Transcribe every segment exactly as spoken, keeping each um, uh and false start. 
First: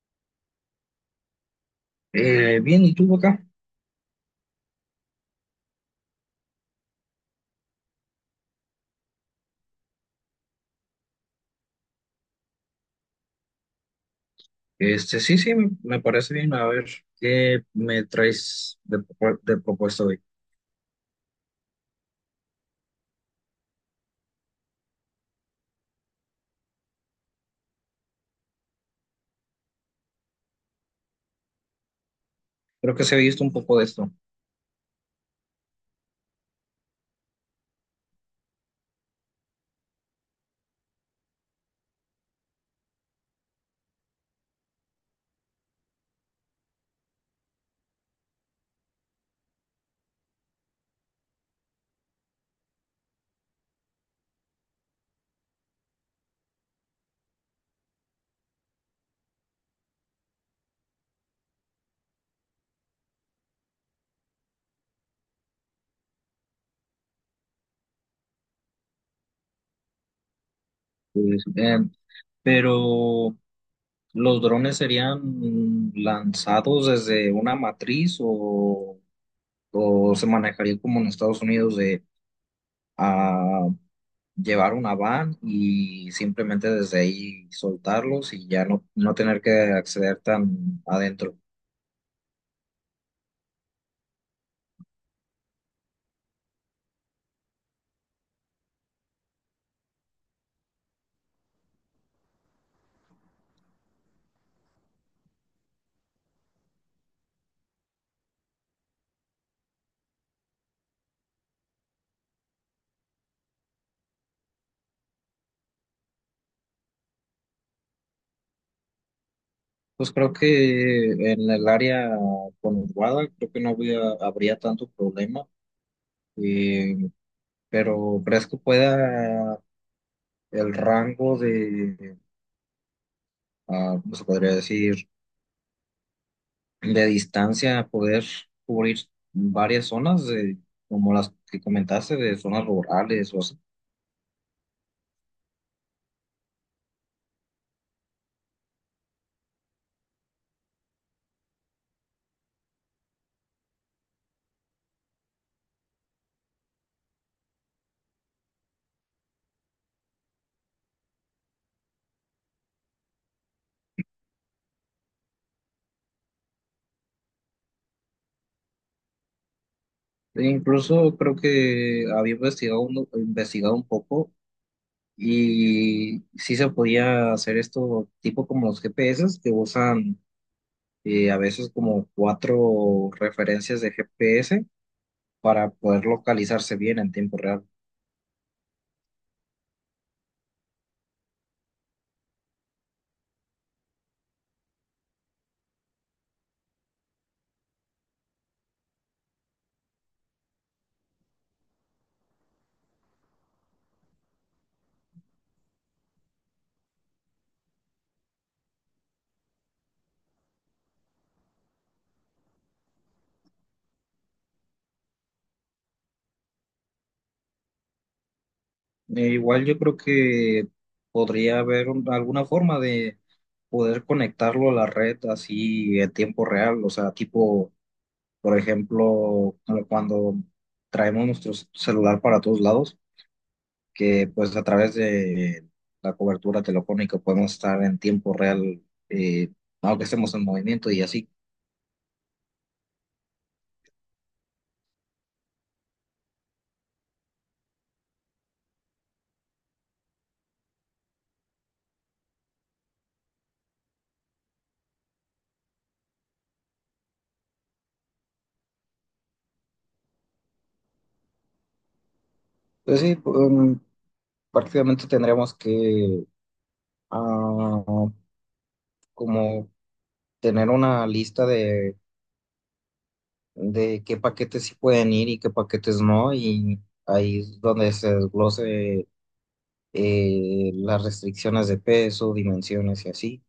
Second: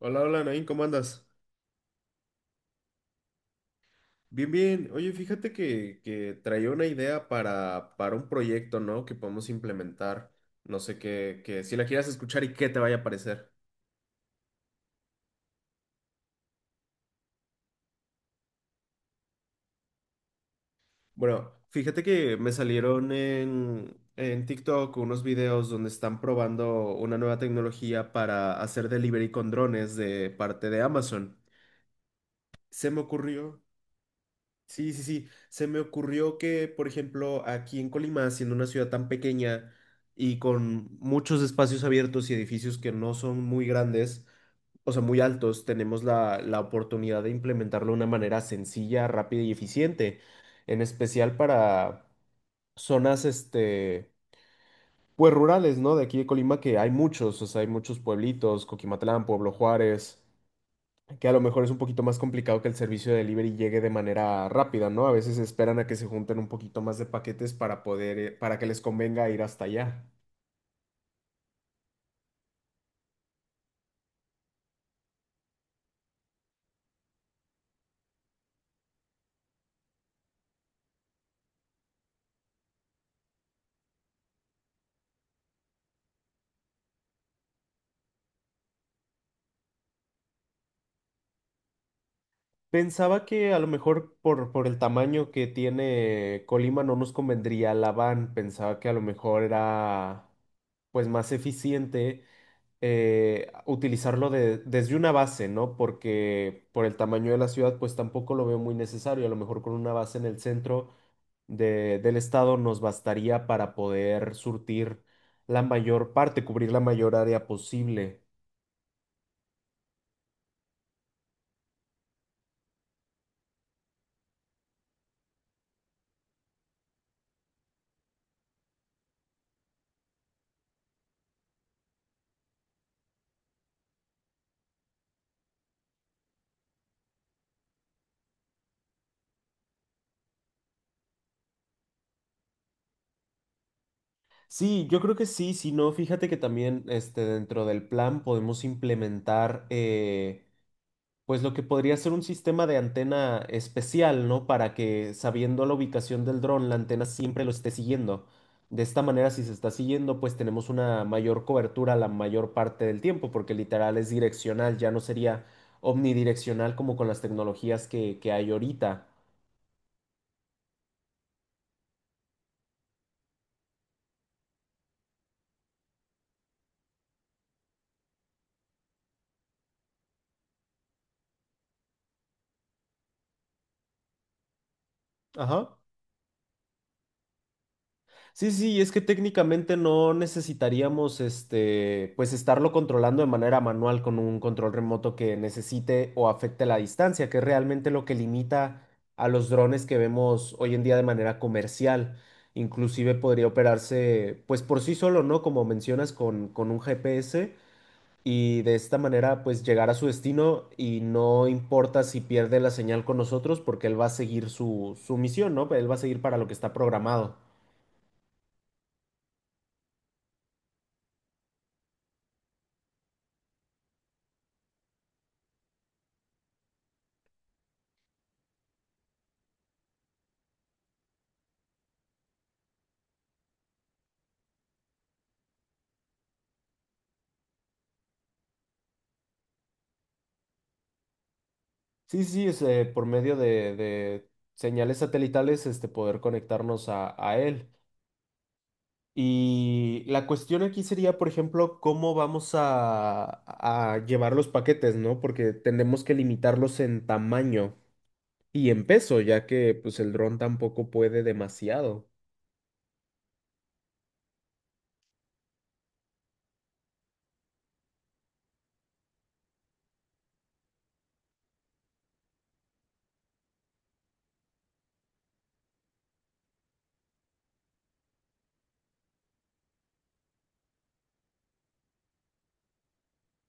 Hola, hola, Nain, ¿cómo andas? Eh, bien, ¿y tú Boca? Bien, bien. Oye, fíjate que, que traía una idea para, para un proyecto, ¿no? Que podemos implementar. No sé qué, que si la quieras escuchar y qué te vaya a parecer. Este, sí, sí, me, me parece bien. A ver, ¿qué me traes de, propu- de propuesta hoy? Bueno, fíjate que me salieron en, en TikTok unos videos donde están probando una nueva tecnología para hacer delivery con drones de parte de Amazon. Se Creo me que se ha visto un ocurrió. poco de esto. Sí, sí, sí. Se me ocurrió que, por ejemplo, aquí en Colima, siendo una ciudad tan pequeña y con muchos espacios abiertos y edificios que no son muy grandes, o sea, muy altos, tenemos la, la oportunidad de implementarlo de una manera sencilla, rápida y eficiente, en especial para zonas, este, pues rurales, ¿no? De aquí de Colima, que hay muchos, o sea, hay muchos pueblitos, Coquimatlán, Pueblo Juárez que a lo mejor es un poquito más complicado que el servicio de delivery llegue de manera rápida, ¿no? A veces esperan a que se junten un poquito más de paquetes para poder, eh, para que les convenga ir hasta allá. Pues, eh, pero, ¿los drones serían lanzados desde una matriz o, o se manejaría como en Estados Unidos de ah, llevar una van y simplemente desde ahí soltarlos y ya no, no tener que acceder tan adentro? Pensaba que a lo mejor por, por el tamaño que tiene Colima no nos convendría la van. Pensaba que a lo mejor era pues más eficiente eh, utilizarlo de- desde una base, ¿no? Porque por el tamaño de la ciudad pues tampoco lo veo muy necesario. A lo mejor con una base en el centro de- del estado nos bastaría para poder surtir la mayor parte, cubrir la mayor área posible. Pues creo que en el área conurbada creo que no había- habría tanto problema, eh, pero ¿crees que pueda el rango de, ah, ¿cómo se podría decir, de distancia poder cubrir varias zonas, de- como las que comentaste, de zonas rurales o así? Sí, yo creo que sí, si no, fíjate que también este, dentro del plan podemos implementar eh, pues lo que podría ser un sistema de antena especial, ¿no? Para que sabiendo la ubicación del dron, la antena siempre lo esté siguiendo. De esta manera, si se está siguiendo, pues tenemos una mayor cobertura la mayor parte del tiempo, porque literal es direccional, ya no sería omnidireccional como con las tecnologías que, que hay ahorita. E incluso creo que había investigado un, investigado un poco y sí se podía hacer esto tipo como los G P S que usan y a veces como cuatro referencias de G P S para Ajá. poder localizarse bien en tiempo real. Sí, sí, es que técnicamente no necesitaríamos este, pues estarlo controlando de manera manual con un control remoto que necesite o afecte la distancia, que es realmente lo que limita a los drones que vemos hoy en día de manera comercial. Inclusive podría operarse pues por sí solo, ¿no? Como mencionas, con, con un G P S y de esta manera pues llegar a su destino y no importa si pierde la señal con nosotros porque él va a seguir su, su misión, ¿no? Él va a seguir para lo que está programado. Eh, igual yo creo que podría haber un- alguna forma de poder conectarlo a la red así en tiempo real, o sea, tipo, por ejemplo, como cuando traemos nuestro celular para todos lados, que pues a través de la cobertura telefónica podemos estar en tiempo real, eh, aunque estemos en movimiento y así. Sí, sí, es, eh, por medio de, de señales satelitales, este, poder conectarnos a, a él. Y la cuestión aquí sería, por ejemplo, cómo vamos a, a llevar los paquetes, ¿no? Porque tenemos que limitarlos en tamaño y en peso, ya que pues el dron tampoco puede demasiado. Pues sí, mm, prácticamente tendríamos que ah, como tener una lista de, de qué paquetes sí pueden ir y qué paquetes no, y ahí es donde se desglose eh, las restricciones de peso, dimensiones y así.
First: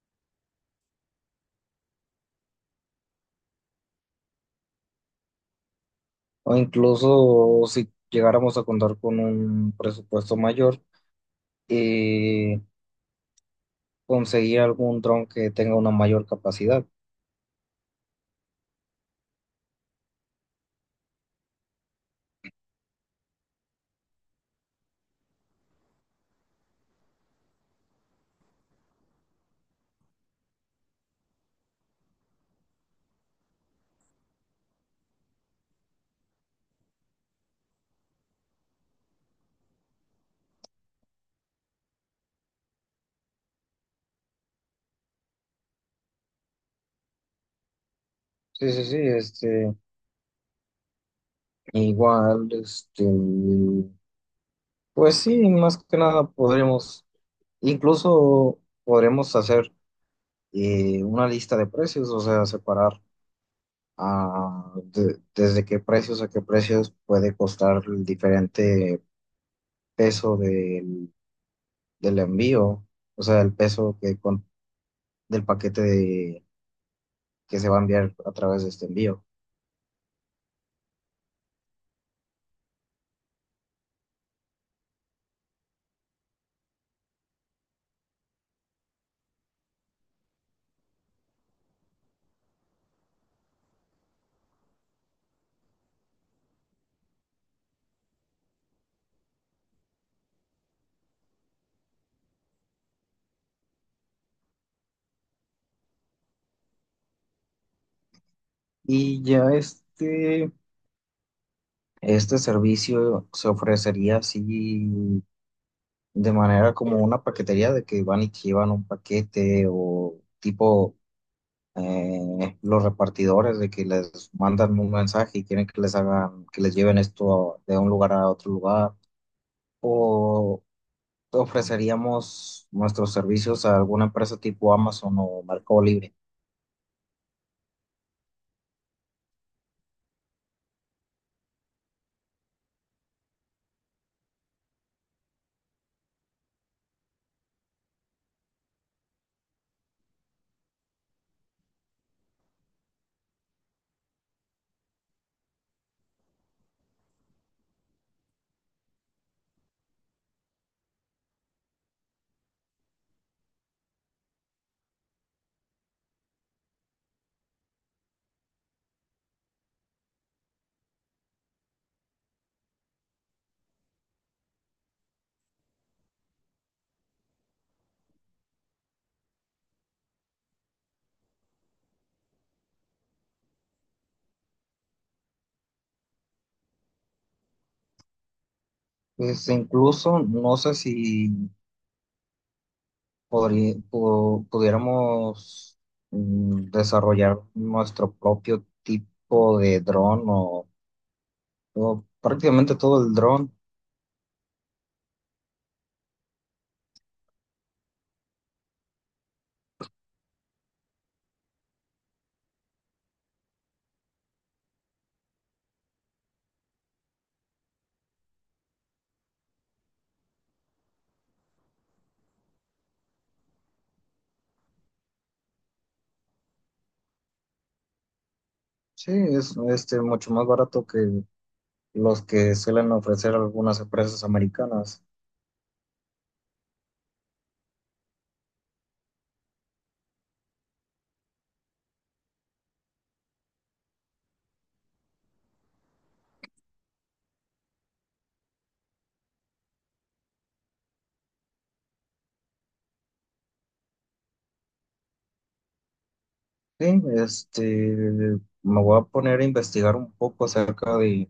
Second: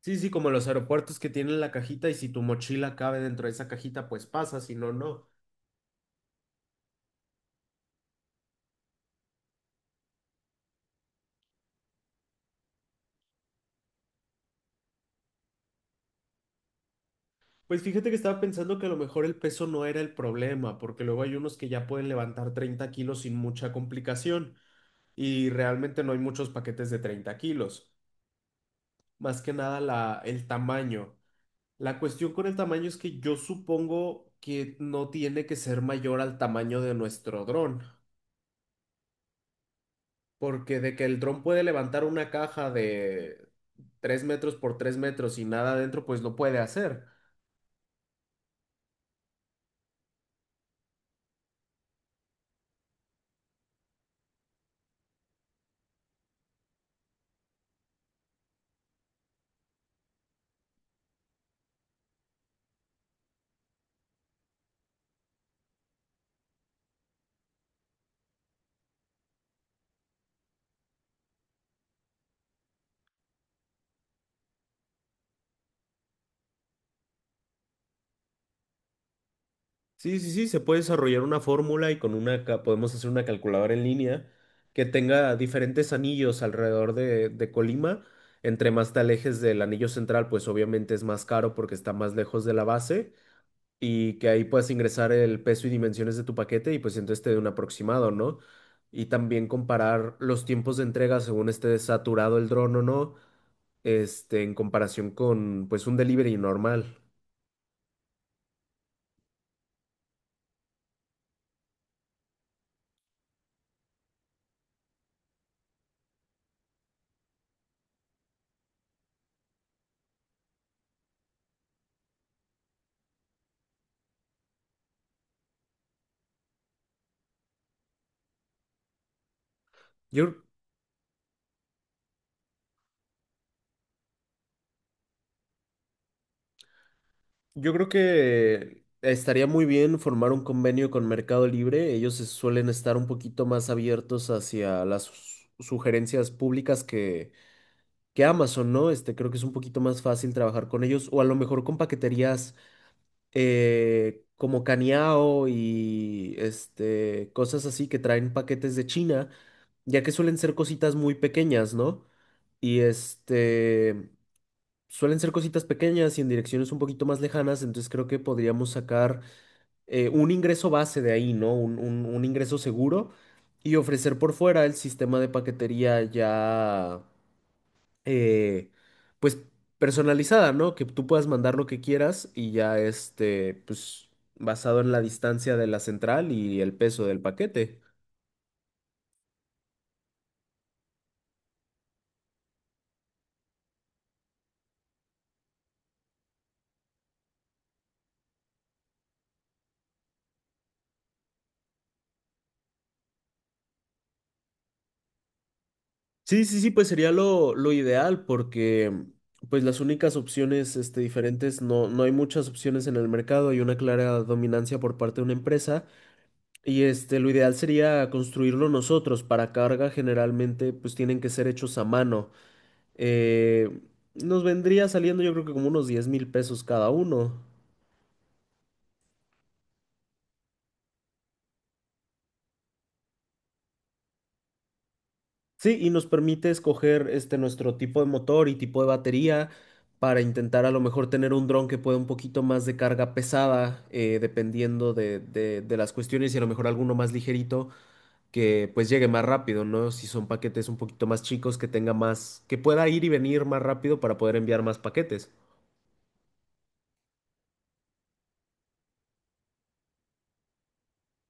Sí, sí, como los aeropuertos que tienen la cajita y si tu mochila cabe dentro de esa cajita, pues pasa, si no, no. O incluso si llegáramos a contar con un presupuesto mayor, eh, conseguir algún dron que tenga una mayor capacidad. Pues fíjate que estaba pensando que a lo mejor el peso no era el problema, porque luego hay unos que ya pueden levantar treinta kilos sin mucha complicación y realmente no hay muchos paquetes de treinta kilos, más que nada la, el tamaño. La cuestión con el tamaño es que yo supongo que no tiene que ser mayor al tamaño de nuestro dron, porque de que el dron puede levantar una caja de tres metros por tres metros y nada adentro, pues lo puede hacer. Sí, sí, sí, este, igual, este, pues sí, más que nada podremos, incluso podremos hacer eh, una lista de precios, o sea, separar ah, de- desde qué precios a qué precios puede costar el diferente peso del, del envío, o sea, el peso que con- del paquete de- que se va a enviar a través de este envío. Sí, sí, sí, se puede desarrollar una fórmula y con una ca- podemos hacer una calculadora en línea que tenga diferentes anillos alrededor de, de Colima. Entre más te alejes del anillo central, pues obviamente es más caro porque está más lejos de la base y que ahí puedas ingresar el peso y dimensiones de tu paquete y pues entonces te dé un aproximado, ¿no? Y también comparar los tiempos de entrega según esté saturado el dron o no, este, en comparación con pues un delivery normal. Y ya este, este servicio se ofrecería así de manera como una paquetería de que van y te llevan un paquete o tipo eh, los repartidores de que les mandan un mensaje y quieren que les hagan, que les lleven esto de un lugar a otro lugar. Yo O ofreceríamos nuestros servicios a alguna empresa tipo Amazon o Mercado Libre. Yo creo que estaría muy bien formar un convenio con Mercado Libre. Ellos se suelen estar un poquito más abiertos hacia las sus- sugerencias públicas que, que Amazon, ¿no? Este, creo que es un poquito más fácil trabajar con ellos o a lo mejor con paqueterías eh, como Caniao y este, cosas así que traen paquetes de China, ya que suelen ser cositas muy pequeñas, ¿no? Y este... Suelen ser cositas pequeñas y en direcciones un poquito más lejanas, entonces creo que podríamos sacar eh, un ingreso base de ahí, ¿no? Un, un- un ingreso seguro y ofrecer por fuera el sistema de paquetería ya, eh, pues, personalizada, ¿no? Que tú puedas mandar lo que quieras y ya, este, pues, basado en la distancia de la central y el peso del paquete. Pues incluso no sé si podrí- pu- pudiéramos mm, desarrollar nuestro propio tipo de dron o o prácticamente todo el dron. Sí, sí, sí, pues sería lo, lo ideal porque pues las únicas opciones este, diferentes, no, no hay muchas opciones en el mercado, hay una clara dominancia por parte de una empresa y este, lo ideal sería construirlo nosotros. Para carga generalmente pues tienen que ser hechos a mano. Eh, nos vendría saliendo yo creo que como unos diez mil pesos cada uno. Sí, es este, mucho más barato que los que suelen ofrecer algunas empresas americanas. Sí, y nos permite escoger este nuestro tipo de motor y tipo de batería para intentar a lo mejor tener un dron que pueda un poquito más de carga pesada, eh, dependiendo de, de- de las cuestiones, y a lo mejor alguno más ligerito que pues llegue más rápido, ¿no? Si son paquetes un poquito más chicos, que tenga más, que pueda ir y venir más rápido para poder enviar más paquetes. Sí, este, me voy a poner a investigar un poco acerca de,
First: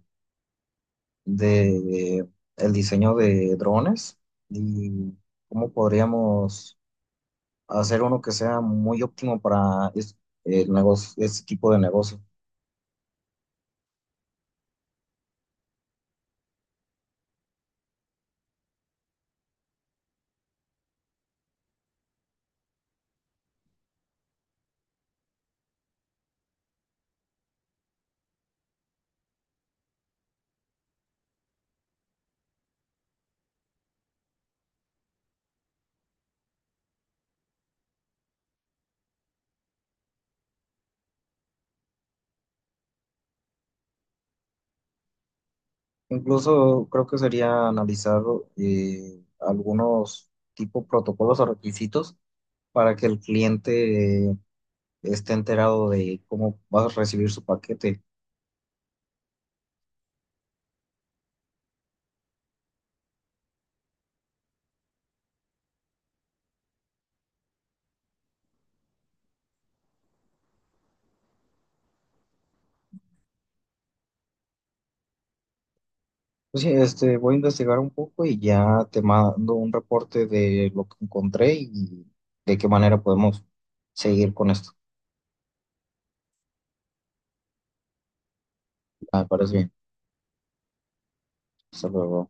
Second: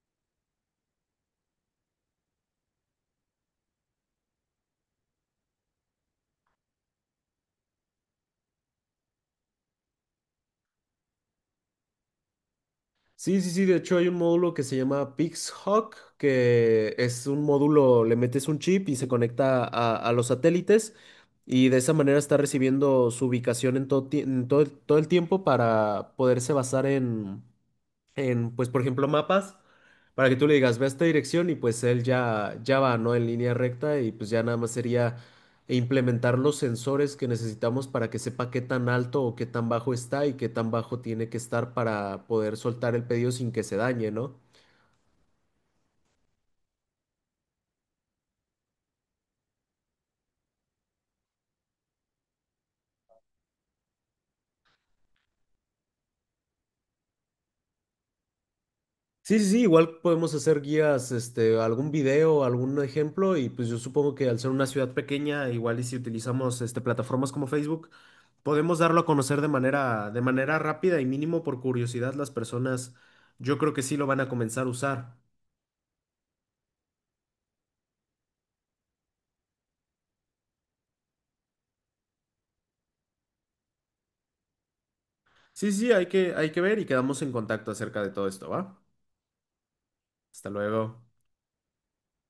de el diseño de drones y cómo podríamos hacer uno que sea muy óptimo para es- el negocio, este tipo de negocio. Sí, sí, sí, de hecho hay un módulo que se llama PixHawk, que es un módulo, le metes un chip y se conecta a, a los satélites y de esa manera está recibiendo su ubicación en todo, ti- en todo, el todo el tiempo para poderse basar en, en, pues, por ejemplo, mapas, para que tú le digas, ve a esta dirección y pues él ya, ya va, ¿no? En línea recta y pues ya nada más sería implementar los sensores que necesitamos para que sepa qué tan alto o qué tan bajo está y qué tan bajo tiene que estar para poder soltar el pedido sin que se dañe, ¿no? Incluso creo que sería analizar eh, algunos tipo protocolos o requisitos para que el cliente eh, esté enterado de cómo vas a recibir su paquete. Sí, sí, sí, igual podemos hacer guías, este, algún video, algún ejemplo, y pues yo supongo que al ser una ciudad pequeña, igual y si utilizamos este, plataformas como Facebook, podemos darlo a conocer de manera, de manera rápida y mínimo por curiosidad las personas, yo creo que sí lo van a comenzar a usar. Pues sí, este, voy a investigar un poco y ya te mando un reporte de lo que encontré y de qué manera podemos seguir con esto. Sí, sí, hay que, hay que ver y quedamos en contacto acerca de todo esto, ¿va? Ah, me parece bien. Hasta luego. Hasta luego.